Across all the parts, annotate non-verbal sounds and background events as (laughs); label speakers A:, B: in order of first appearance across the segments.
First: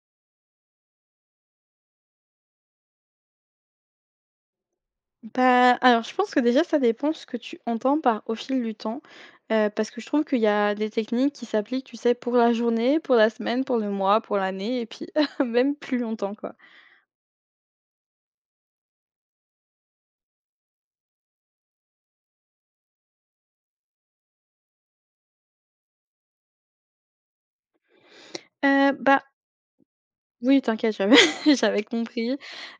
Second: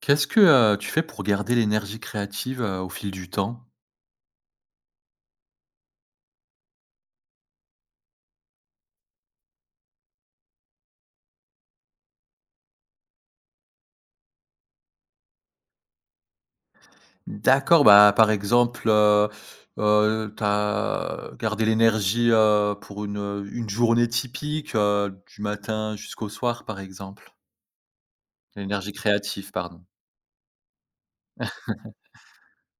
A: Qu'est-ce que tu fais pour garder l'énergie créative, au fil du temps?
B: Bah, alors je pense que déjà ça dépend ce que tu entends par au fil du temps, parce que je trouve qu'il y a des techniques qui s'appliquent, tu sais, pour la journée, pour la semaine, pour le mois, pour l'année et puis (laughs) même plus longtemps, quoi.
A: D'accord, bah, par exemple, heu, tu as gardé l'énergie, pour une journée typique, du matin jusqu'au soir, par exemple? L'énergie
B: Bah,
A: créative, pardon.
B: oui, t'inquiète, j'avais (laughs) j'avais compris.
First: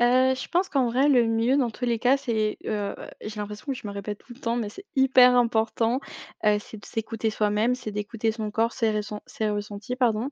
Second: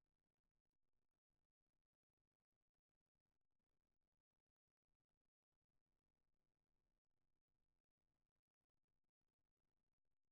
B: Je pense qu'en vrai, le mieux dans tous les cas, c'est, j'ai l'impression que je me répète tout le temps, mais c'est hyper important, c'est de s'écouter soi-même, c'est d'écouter son corps, ses ressentis, pardon.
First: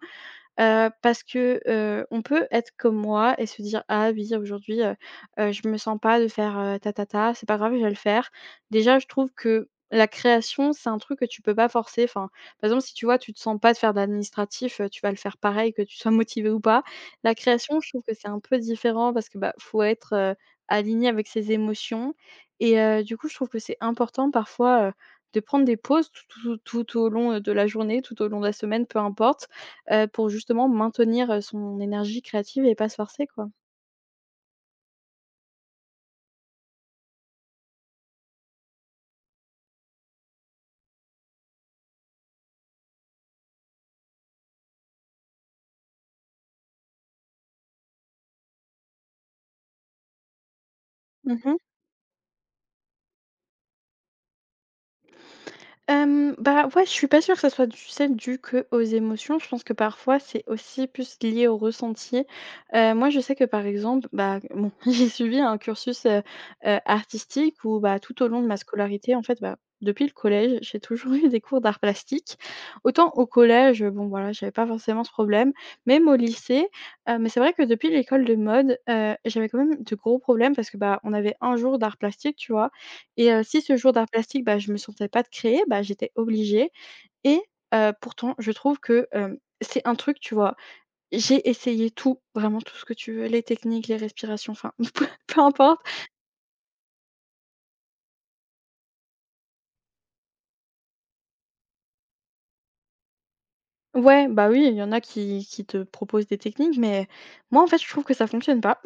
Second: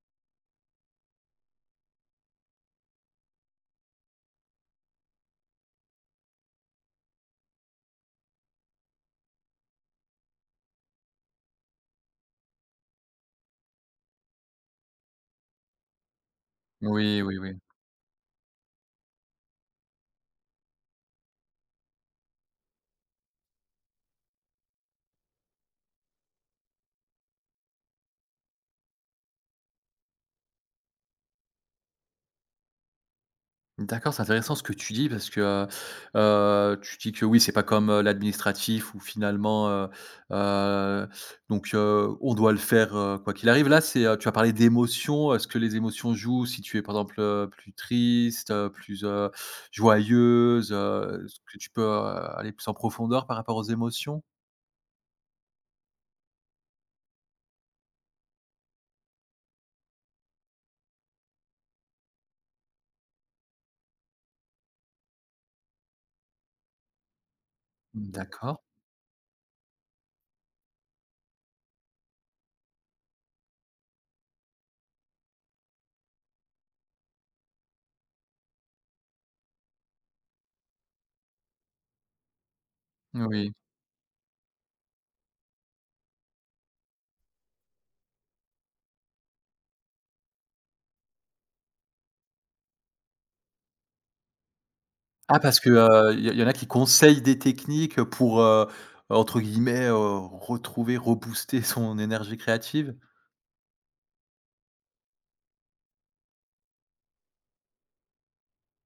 B: Parce que, on peut être comme moi et se dire: «Ah oui, aujourd'hui, je me sens pas de faire, ta, ta, ta, c'est pas grave, je vais le faire». Déjà, je trouve que la création, c'est un truc que tu peux pas forcer. Enfin, par exemple, si tu vois, tu te sens pas de faire d'administratif, tu vas le faire pareil, que tu sois (laughs) motivé ou pas.
A: Oui,
B: La
A: oui, oui.
B: création, je trouve que c'est un peu différent parce que, bah, faut être, aligné avec ses émotions et du coup, je trouve que c'est important parfois, de prendre des pauses tout tout tout au long, de la journée, tout au long de la semaine, peu importe pour justement maintenir, son énergie créative et pas se forcer, quoi.
A: D'accord, c'est intéressant ce que tu dis parce que, tu dis que oui, c'est pas comme, l'administratif où finalement, heu, on doit le faire, quoi qu'il arrive. Là, c'est, tu as parlé d'émotions. Est-ce que les émotions jouent? Si tu es, par exemple, plus triste, joyeuse, est-ce
B: Mmh.
A: que tu peux, aller plus en profondeur par rapport aux émotions?
B: Bah, ouais, je suis pas sûre que ça soit du sel dû que aux émotions. Je pense que parfois, c'est aussi plus lié au ressenti. Moi, je sais que, par exemple, bah, bon, (laughs) j'ai suivi un cursus, artistique où, bah, tout au long de ma
A: D'accord,
B: scolarité, en fait, bah, depuis le collège, j'ai toujours (laughs) eu des cours d'art plastique. Autant au collège, bon, voilà, j'avais pas forcément ce problème, même au lycée. Mais c'est vrai que depuis l'école de mode, j'avais quand même de gros problèmes parce que, bah, on avait un jour d'art plastique, tu vois? Et
A: oui.
B: si ce jour d'art plastique, bah, je me sentais pas de créer, bah, j'étais obligée et pourtant je trouve que, c'est un truc, tu vois? J'ai essayé tout, vraiment tout ce que tu veux, les techniques, les respirations, enfin (laughs)
A: Ah
B: peu
A: parce que,
B: importe.
A: il y en a qui conseillent des techniques, pour, entre guillemets, retrouver, rebooster son énergie créative?
B: Ouais, bah, oui, il y en a qui te proposent des techniques, mais moi, en fait, je trouve que ça fonctionne pas.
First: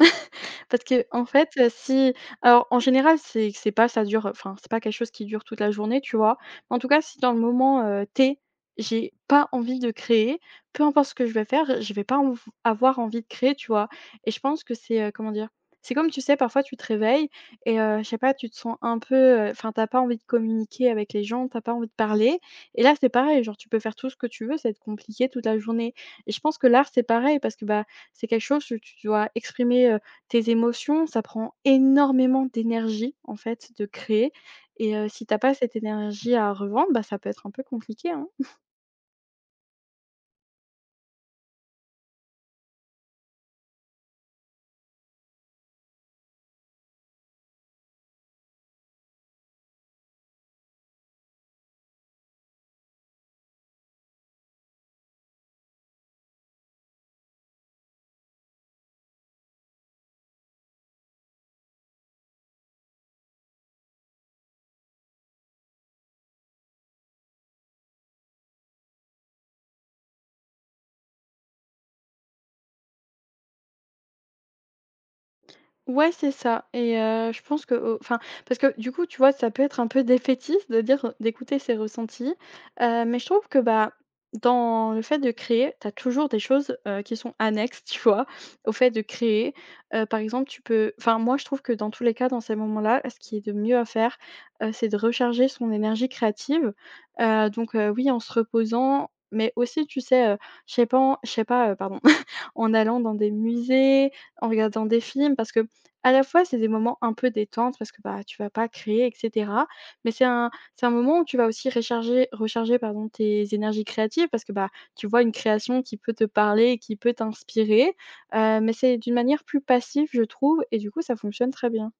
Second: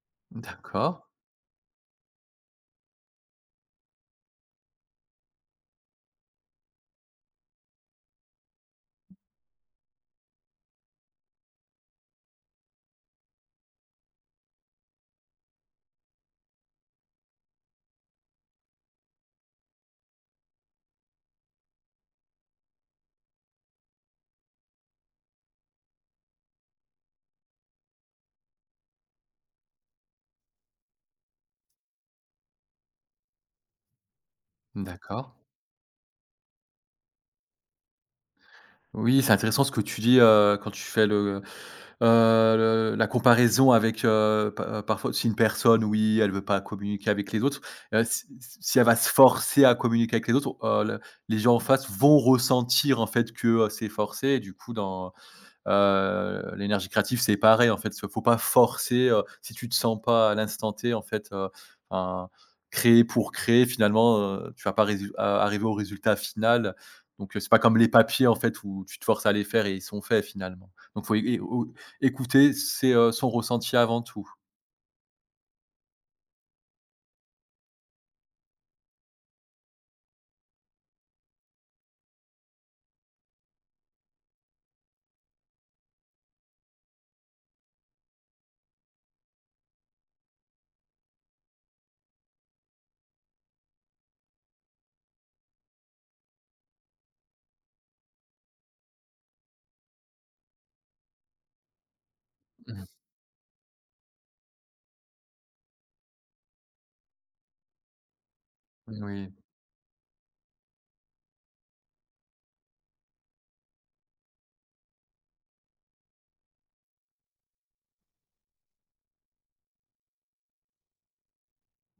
B: Parce
A: D'accord,
B: que en fait, si alors en général, c'est pas ça dure, enfin, c'est pas quelque chose qui dure toute la journée, tu vois? En tout cas, si dans le moment, T, j'ai pas envie de créer, peu importe ce que je vais faire, je vais pas env avoir envie de créer, tu vois? Et je pense que c'est, comment dire? C'est comme, tu sais, parfois tu te réveilles et je sais pas, tu te sens un peu, enfin, t'as pas envie de communiquer avec les gens, t'as pas envie de parler et là, c'est pareil, genre, tu peux faire tout ce que tu veux, ça va être compliqué toute la journée et je pense que l'art, c'est pareil parce que, bah, c'est quelque chose que tu dois exprimer, tes émotions, ça prend énormément d'énergie, en fait, de créer et si
A: d'accord.
B: t'as pas cette énergie à revendre, bah, ça peut être un peu compliqué, hein.
A: Oui, c'est intéressant ce que tu dis, quand tu fais le la comparaison avec, pa parfois si une personne, oui, elle veut pas communiquer avec les autres, heu, si elle va se forcer à communiquer avec les autres, le les gens en face vont ressentir en fait que, c'est forcé et du coup dans. L'énergie créative, c'est pareil, en fait, faut pas forcer, si tu te sens pas à l'instant T, en fait, enfin, créer pour créer finalement, tu vas pas résul a arriver au résultat final. Donc, c'est pas comme les papiers, en fait, où tu te forces à les faire et ils sont faits finalement. Donc faut é é écouter, c'est, son ressenti avant tout.
B: Ouais, c'est ça et je pense que, enfin, parce que du coup, tu vois, ça peut être un peu défaitiste de dire d'écouter ses ressentis, mais je trouve que, bah, dans le fait de créer, tu as toujours des choses, qui sont annexes, tu vois? Au fait de créer, par exemple, tu peux enfin, moi, je trouve que dans tous les cas, dans ces moments-là, ce qui est de mieux à faire, c'est de recharger son énergie créative, donc oui, en se reposant, mais aussi, tu sais, je sais pas, pardon, en allant dans des musées, en regardant des films parce que à la fois, c'est des moments un peu détente parce que, bah, tu vas pas
A: Mmh,
B: créer et
A: oui.
B: cetera, mais c'est un moment où tu vas aussi recharger pardon, tes énergies créatives parce que, bah, tu vois une création qui peut te parler et qui peut t'inspirer, mais c'est d'une manière plus passive, je trouve et du coup, ça fonctionne très bien.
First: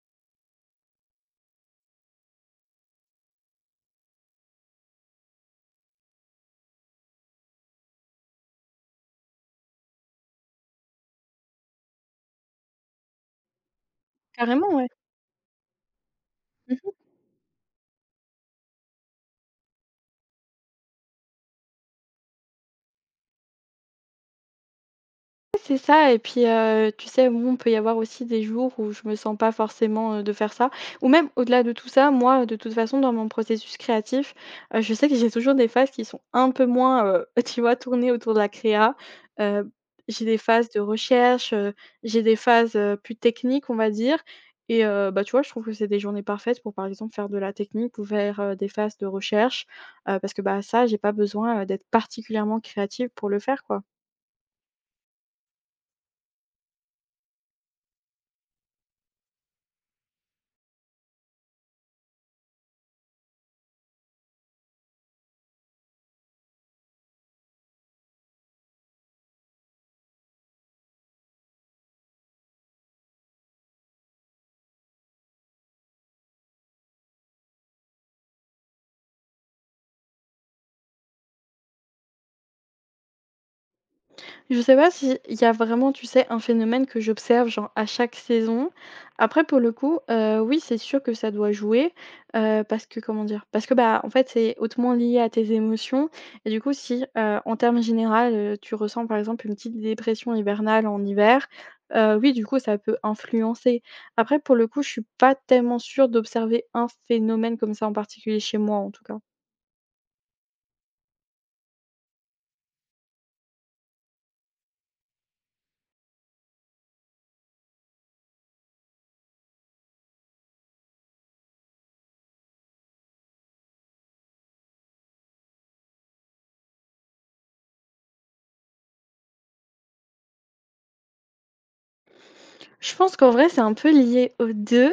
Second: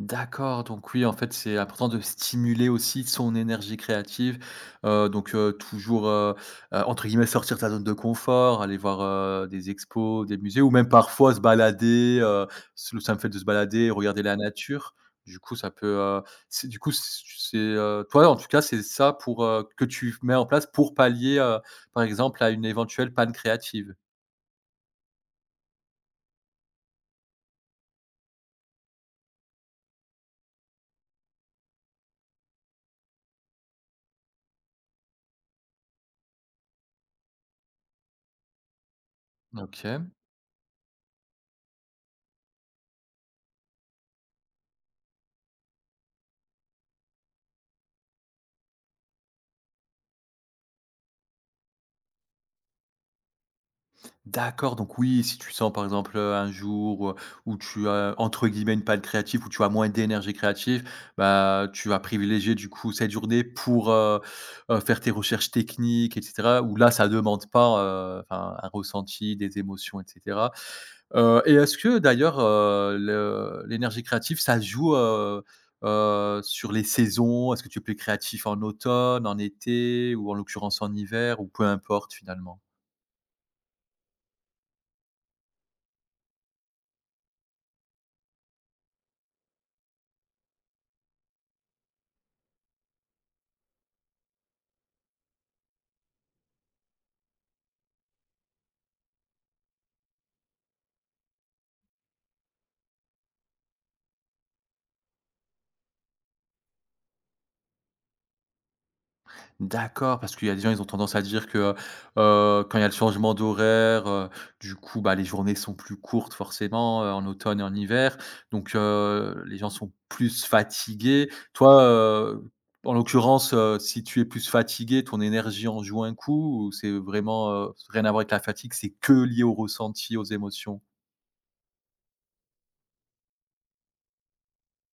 A: D'accord, donc oui, en fait, c'est important de stimuler aussi son énergie créative. Toujours, entre guillemets, «sortir de sa zone de confort», aller voir, des expos, des musées ou même parfois se balader, s le simple fait de se balader, regarder la
B: Carrément, ouais.
A: nature. Du coup, ça peut, c'est du
B: Mmh.
A: coup, c c'est, toi, en tout cas, c'est ça pour, que tu mets en place pour pallier, par exemple, à une éventuelle panne créative.
B: Ouais, c'est ça et puis, tu sais, bon, peut y avoir aussi des jours où je me sens pas forcément, de faire ça ou même au-delà de tout ça, moi, de toute façon, dans mon processus créatif, je sais que j'ai toujours des phases qui sont un peu moins, (laughs) tu vois, tournées autour de la créa. Heu,
A: OK.
B: j'ai des phases de recherche, j'ai des phases, plus techniques, on va dire et bah, tu vois, je trouve que c'est des journées parfaites pour, par exemple, faire de la technique ou faire, des phases de recherche, parce que, bah, ça, j'ai pas besoin, d'être particulièrement créative pour le faire, quoi.
A: D'accord, donc oui, si tu sens par exemple, un jour, où tu as entre guillemets «une panne créative», où tu as moins d'énergie créative, bah, tu vas privilégier du coup cette journée pour, faire tes recherches techniques et cetera, où là ça demande pas, enfin un ressenti, des émotions et cetera. Et est-ce que d'ailleurs, le l'énergie créative ça joue, sur les saisons? Est-ce que tu es plus créatif en automne, en été ou en l'occurrence en hiver ou peu importe finalement?
B: Je sais pas s'il y a vraiment, tu sais, un phénomène que j'observe, genre, à chaque saison. Après, pour le coup, oui, c'est sûr que ça doit jouer, parce que comment dire? Parce que, bah, en fait, c'est hautement lié à tes émotions et du coup, si, en termes généraux tu ressens, par exemple, une petite dépression hivernale en hiver, oui, du coup, ça peut influencer. Après, pour le coup, je suis pas tellement sûre d'observer un phénomène comme ça en particulier chez moi, en tout cas.
A: D'accord, parce qu'il y a des gens, ils ont tendance à dire que, quand il y a le changement d'horaire, du coup, bah, les journées sont plus courtes forcément, en automne et en hiver, donc les gens sont plus fatigués. Toi, en l'occurrence, si tu es plus fatigué, ton énergie en joue un coup ou c'est vraiment, rien à voir avec la fatigue, c'est que lié au ressenti, aux émotions?
B: Je pense qu'en vrai, c'est un peu lié aux 2.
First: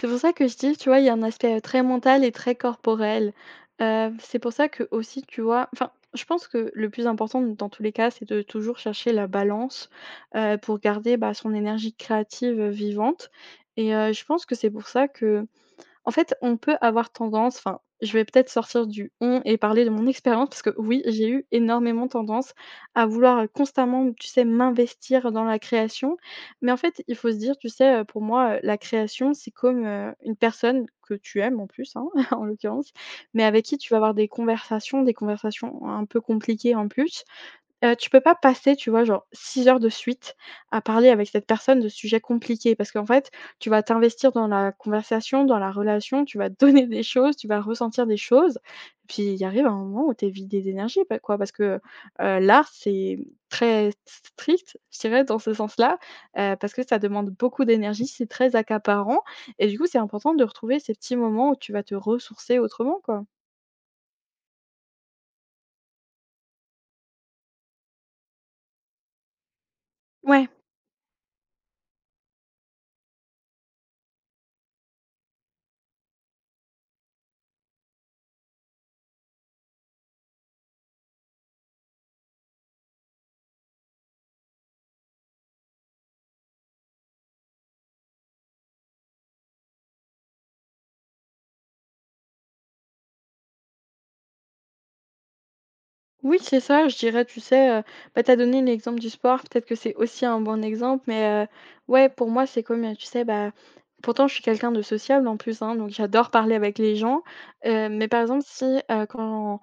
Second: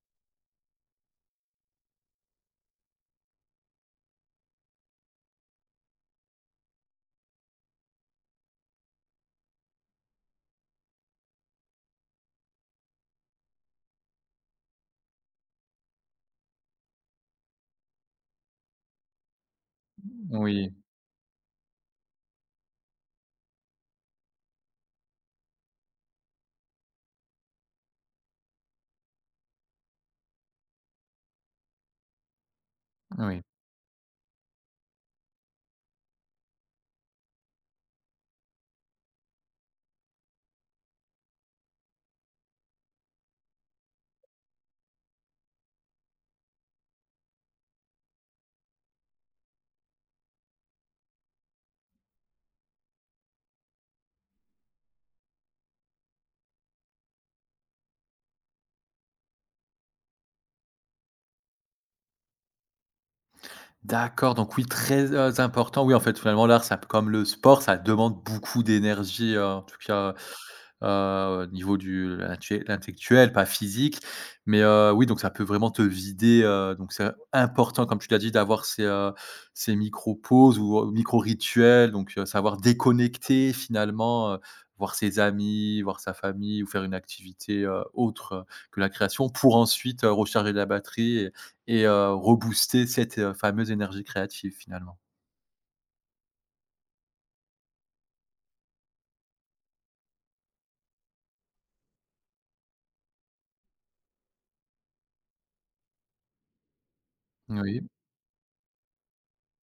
B: C'est pour ça que je dis, tu vois, il y a un aspect, très mental et très corporel. C'est pour ça que aussi, enfin, je pense que le plus important dans tous les cas, c'est de toujours chercher la balance, pour garder, bah, son énergie créative, vivante et je pense que c'est pour ça que en fait, on peut avoir tendance enfin, je vais peut-être sortir du «on» et parler de mon expérience parce
A: Oui,
B: que oui, j'ai eu énormément tendance à vouloir, constamment, tu sais, m'investir dans la création. Mais en fait, il faut se dire, tu sais, pour moi, la création, c'est comme, une personne que tu aimes en plus, hein, (laughs) en l'occurrence,
A: oui.
B: mais avec qui tu vas avoir des conversations un peu compliquées en plus. Tu peux pas passer, tu vois, genre 6 heures de suite à parler avec cette personne de sujets compliqués parce qu'en fait, tu vas t'investir dans la conversation, dans la relation, tu vas (laughs) donner des choses, tu vas ressentir des choses. Puis il arrive un moment où tu es vidé d'énergie, bah, quoi, parce que, l'art, c'est très strict, je dirais, dans ce sens-là, parce que ça demande beaucoup d'énergie, c'est très accaparant et du coup, c'est important de retrouver ces petits moments où tu vas te ressourcer autrement, quoi.
A: D'accord, donc oui, très, important. Oui, en fait, finalement, l'art, ça comme le sport, ça demande beaucoup d'énergie, en tout cas,
B: Ouais.
A: au niveau du l'inté l'intellectuel, pas physique. Mais, oui, donc ça peut vraiment te vider, donc c'est important, comme tu l'as dit, d'avoir ces, ces micro-pauses ou, micro-rituels, donc, savoir déconnecter finalement, voir ses amis, voir sa famille ou faire une activité, autre, que la création pour ensuite, recharger la batterie et rebooster cette, fameuse énergie créative finalement.
B: Oui, c'est ça, je dirais, tu sais, bah, tu as donné l'exemple du sport, peut-être que c'est aussi un bon exemple, mais, ouais, pour moi, c'est comme, tu sais, bah, pourtant je suis quelqu'un de sociable en plus, hein, donc j'adore parler avec les gens,
A: Oui.
B: mais par exemple, heu, quand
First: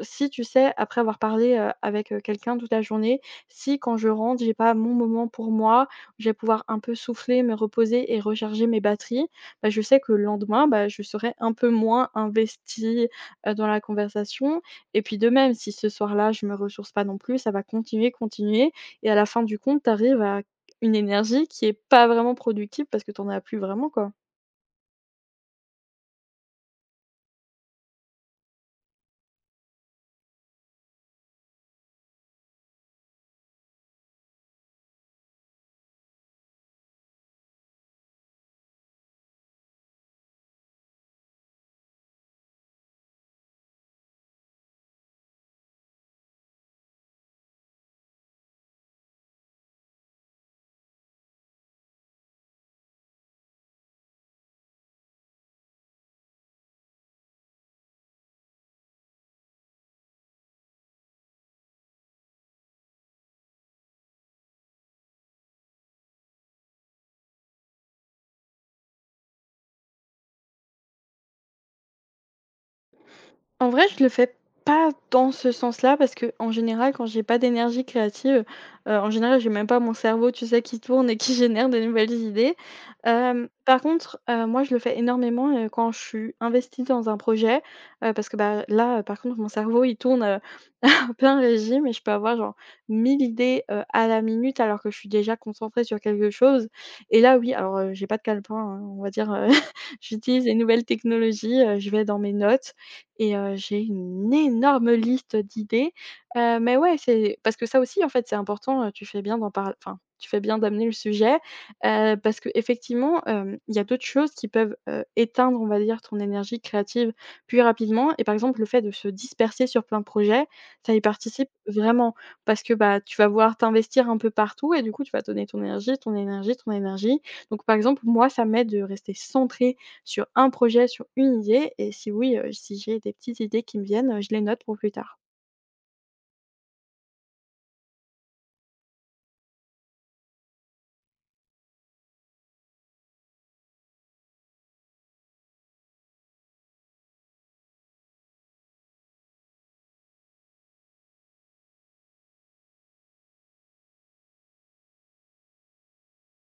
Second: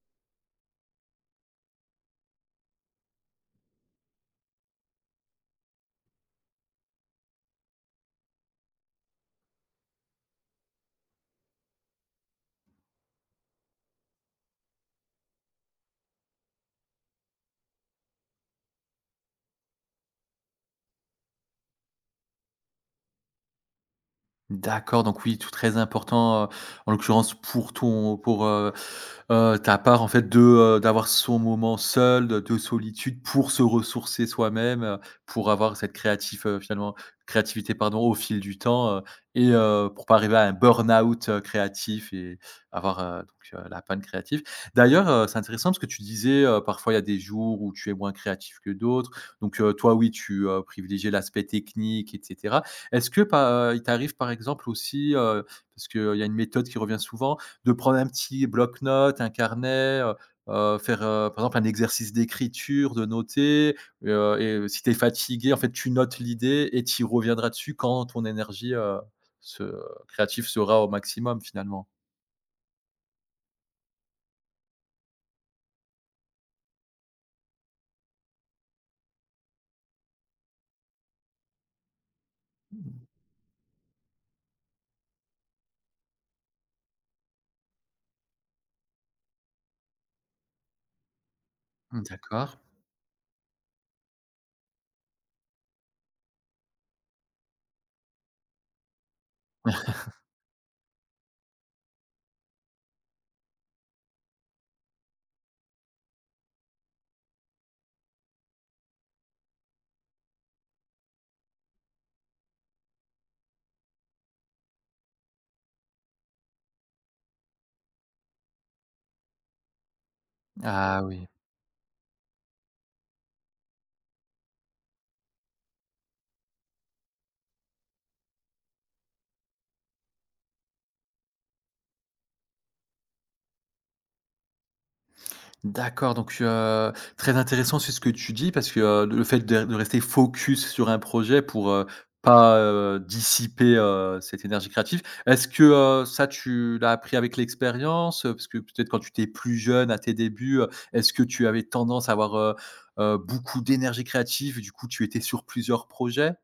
B: si, tu sais, après avoir parlé, avec, quelqu'un toute la journée, si quand je rentre, j'ai pas mon moment pour moi, je vais pouvoir un peu souffler, me reposer et recharger mes batteries, bah, je sais que le lendemain, bah, je serai un peu moins investie, dans la conversation et puis de même, si ce soir-là, je me ressource pas non plus, ça va continuer, continuer et à la fin du compte, tu arrives à une énergie qui est pas vraiment productive parce que tu en as plus vraiment, quoi.
A: D'accord, donc oui, tout très important, en l'occurrence pour ta part en fait de, d'avoir son moment seul, de solitude pour se ressourcer soi-même, pour avoir cette créative finalement créativité pardon au fil du temps, et pour pas arriver à un burn-out, créatif et avoir, la panne créative. D'ailleurs, c'est intéressant parce que tu disais, parfois il y a des jours où tu es moins créatif que d'autres. Donc toi oui, tu, l'aspect technique et est-ce que pa il t'arrive par exemple aussi, parce qu'il y a une méthode qui revient souvent, de prendre un petit bloc-notes, un carnet, faire, par exemple un exercice d'écriture, de noter, si tu es fatigué, en fait, tu notes l'idée et tu reviendras dessus quand ton énergie, se créative sera au maximum finalement?
B: En vrai, je le fais pas dans ce sens-là parce que en général, quand j'ai pas d'énergie créative, en général, j'ai même pas mon cerveau, tu sais, qui tourne et qui (laughs) génère de nouvelles idées. Moi, je le fais énormément quand je suis investie dans un projet, parce que, bah, là, par contre, mon cerveau, il tourne (laughs) plein régime et je peux avoir genre
A: D'accord.
B: 1 000 idées, à la minute, alors que je suis déjà concentrée sur quelque chose. Et là oui, alors, j'ai pas de calepin, hein, on va dire. (laughs) J'utilise les nouvelles technologies, je vais dans mes notes et j'ai une énorme liste d'idées. Mais ouais, c'est parce que ça aussi, en fait, c'est important. Tu fais bien d'en parler, enfin, tu fais bien d'amener le sujet, parce qu'effectivement, il y a d'autres choses qui peuvent, éteindre, on va dire, ton énergie créative plus rapidement. Et par exemple, le fait de se disperser sur plein de projets, ça y
A: Ah oui.
B: participe vraiment. Parce que, bah, tu vas vouloir t'investir un peu partout et du coup, tu vas donner ton énergie, ton énergie, ton énergie. Donc, par exemple, moi, ça m'aide de rester centré sur un projet, sur une idée. Et si oui, si j'ai des petites idées qui me viennent, je les note pour plus tard.
A: D'accord, donc très intéressant c'est ce que tu dis parce que, le fait de rester focus sur un projet pour, pas dissiper, cette énergie créative. Est-ce que, ça tu l'as appris avec l'expérience? Parce que peut-être quand tu étais plus jeune à tes débuts, est-ce que tu avais tendance à avoir, beaucoup d'énergie créative et du coup tu étais sur plusieurs projets?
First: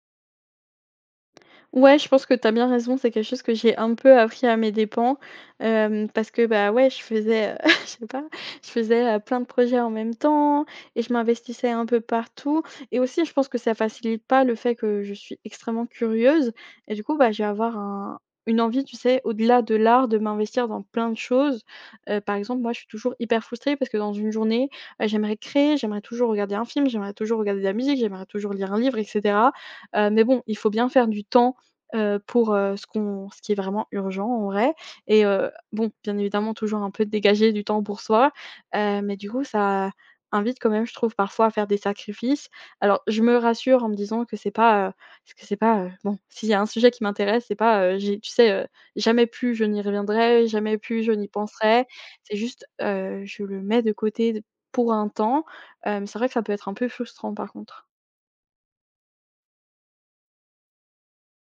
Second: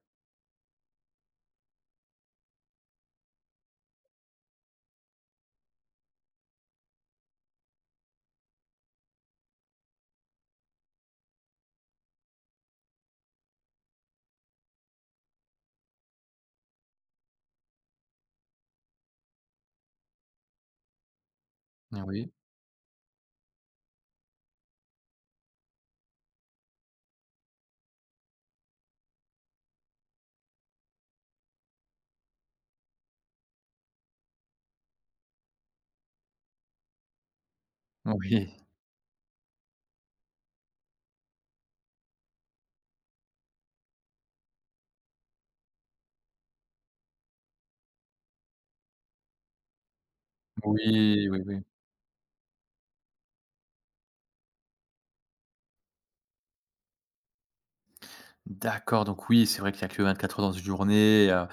B: Ouais, je pense que tu as bien raison, c'est quelque chose que j'ai un peu appris à mes dépens, parce que, bah, ouais, je faisais, (laughs) je sais pas, je faisais, plein de projets en même temps et je m'investissais un peu partout. Et aussi je pense que ça facilite pas le fait que je suis extrêmement curieuse et du coup, bah, je vais avoir un une envie, tu sais, au-delà de l'art, de m'investir dans plein de choses.
A: Oui, oui,
B: Par exemple, moi, je suis toujours hyper frustrée parce que dans une journée, j'aimerais créer, j'aimerais toujours regarder un film, j'aimerais toujours regarder de la musique, j'aimerais toujours lire un livre, et cetera. Mais bon, il faut bien faire du temps pour, ce qui est vraiment urgent en vrai. Et bon, bien évidemment toujours un peu dégager du temps pour soi,
A: oui.
B: mais du coup ça invite quand même, je trouve, parfois à faire des sacrifices. Alors je me rassure en me disant que c'est pas, bon, s'il y a un sujet qui m'intéresse, c'est pas, j'ai, tu sais, jamais plus je n'y reviendrai, jamais plus je
A: Oui,
B: n'y
A: oui, oui,
B: penserai. C'est juste, je le mets de côté pour un temps, mais c'est vrai que ça peut être un peu frustrant par contre.
A: D'accord, donc oui, c'est vrai qu'il y a que 24 heures dans une journée, heu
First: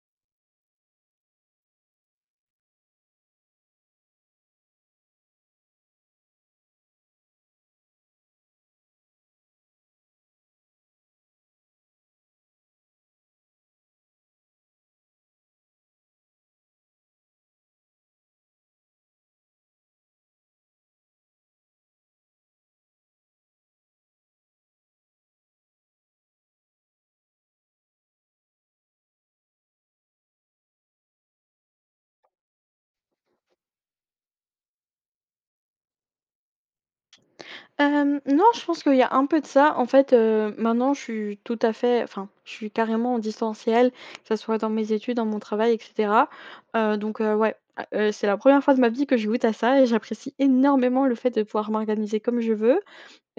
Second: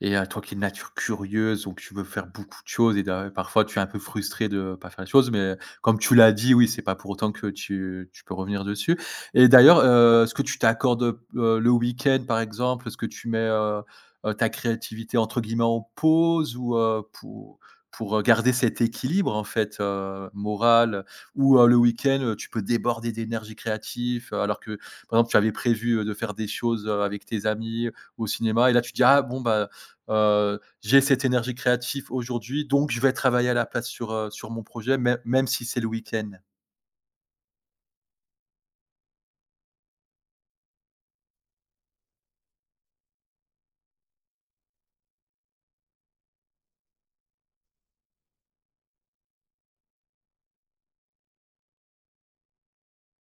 A: et heu, toi qui es de nature curieuse, donc tu veux faire beaucoup de choses et d'a parfois tu es un peu frustré de pas faire les choses, mais comme tu l'as dit, oui, c'est pas pour autant que tu peux revenir dessus et d'ailleurs, est-ce que tu t'accordes, le week-end, par exemple? Est-ce que tu mets, ta créativité entre guillemets «en pause» ou heu, pour garder cet équilibre en fait, moral? Ou le week-end, tu peux déborder d'énergie créative alors que par exemple, tu avais prévu de faire des choses avec tes amis ou au cinéma, et là tu dis ah bon bah j'ai cette énergie créative aujourd'hui, donc je vais travailler à la place sur, sur mon projet, même si c'est le week-end.
B: Non, je pense qu'il y a un peu de ça. En fait, maintenant, je suis tout à fait, enfin, je suis carrément en distanciel, que ça soit dans mes études, dans mon travail, et cetera. Ouais, c'est la première fois de ma vie que je goûte à ça et j'apprécie énormément le fait de pouvoir m'organiser comme je veux.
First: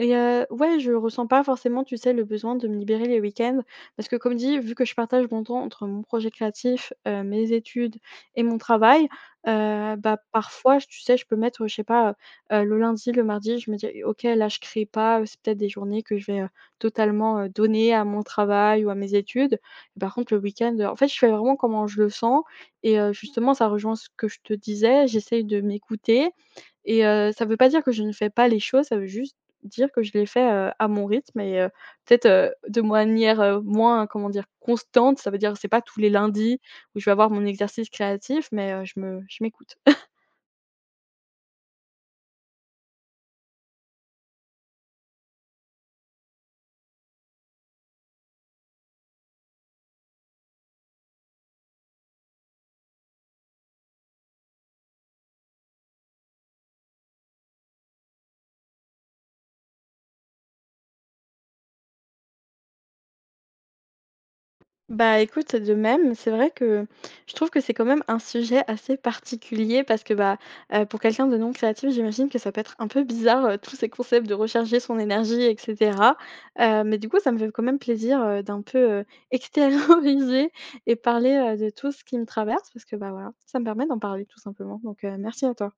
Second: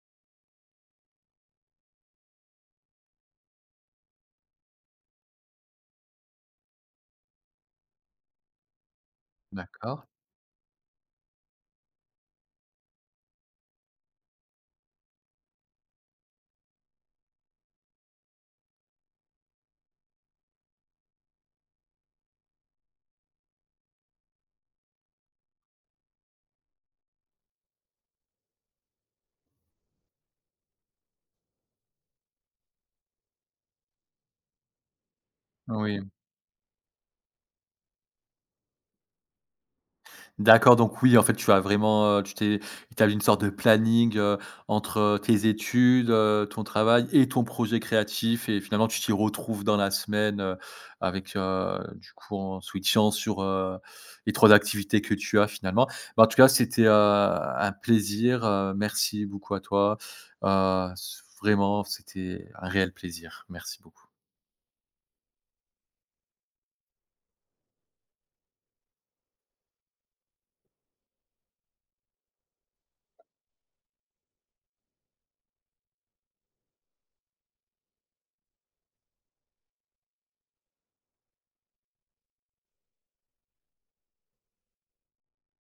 B: Et ouais, je ressens pas forcément, tu sais, le besoin de me libérer les week-ends parce que, comme dit, vu que je partage mon temps entre mon projet créatif, mes études et mon travail,
A: D'accord.
B: bah, parfois, j tu sais, je peux mettre, je sais pas, le lundi, le mardi, je me dis: «OK, là, je crée pas, c'est peut-être des journées que je vais, totalement, donner à mon travail ou à mes études». Par contre, le week-end, en fait, je fais vraiment comment je le sens, et justement, ça rejoint ce que je te disais, j'essaye de m'écouter. Et ça veut pas dire que je ne fais pas les choses, ça veut juste dire que je les fais, à mon rythme, et peut-être, de manière, moins, comment dire, constante. Ça veut dire c'est pas
A: Oui.
B: tous les lundis où je vais avoir mon exercice créatif, mais je m'écoute.
A: D'accord, donc oui, en fait, tu as vraiment, tu t'es établi une sorte de planning, entre, tes études, ton travail et ton projet créatif et finalement tu t'y retrouves dans la semaine, avec, du coup, en switchant sur, les 3 activités que tu as finalement. Bah, en tout cas, c'était, un plaisir, merci beaucoup à toi. S vraiment, c'était un réel plaisir. Merci beaucoup.
B: Bah, écoute, de même, c'est vrai que je trouve que c'est quand même un sujet assez particulier parce que bah, pour quelqu'un de non créatif, j'imagine que ça peut être un peu bizarre, tous ces concepts de recharger son énergie, et cetera. Mais du coup, ça me fait quand même plaisir, d'un peu, (laughs) extérioriser et parler, de tout ce qui me traverse parce que, bah, voilà, ça me permet d'en parler tout simplement, donc merci à toi.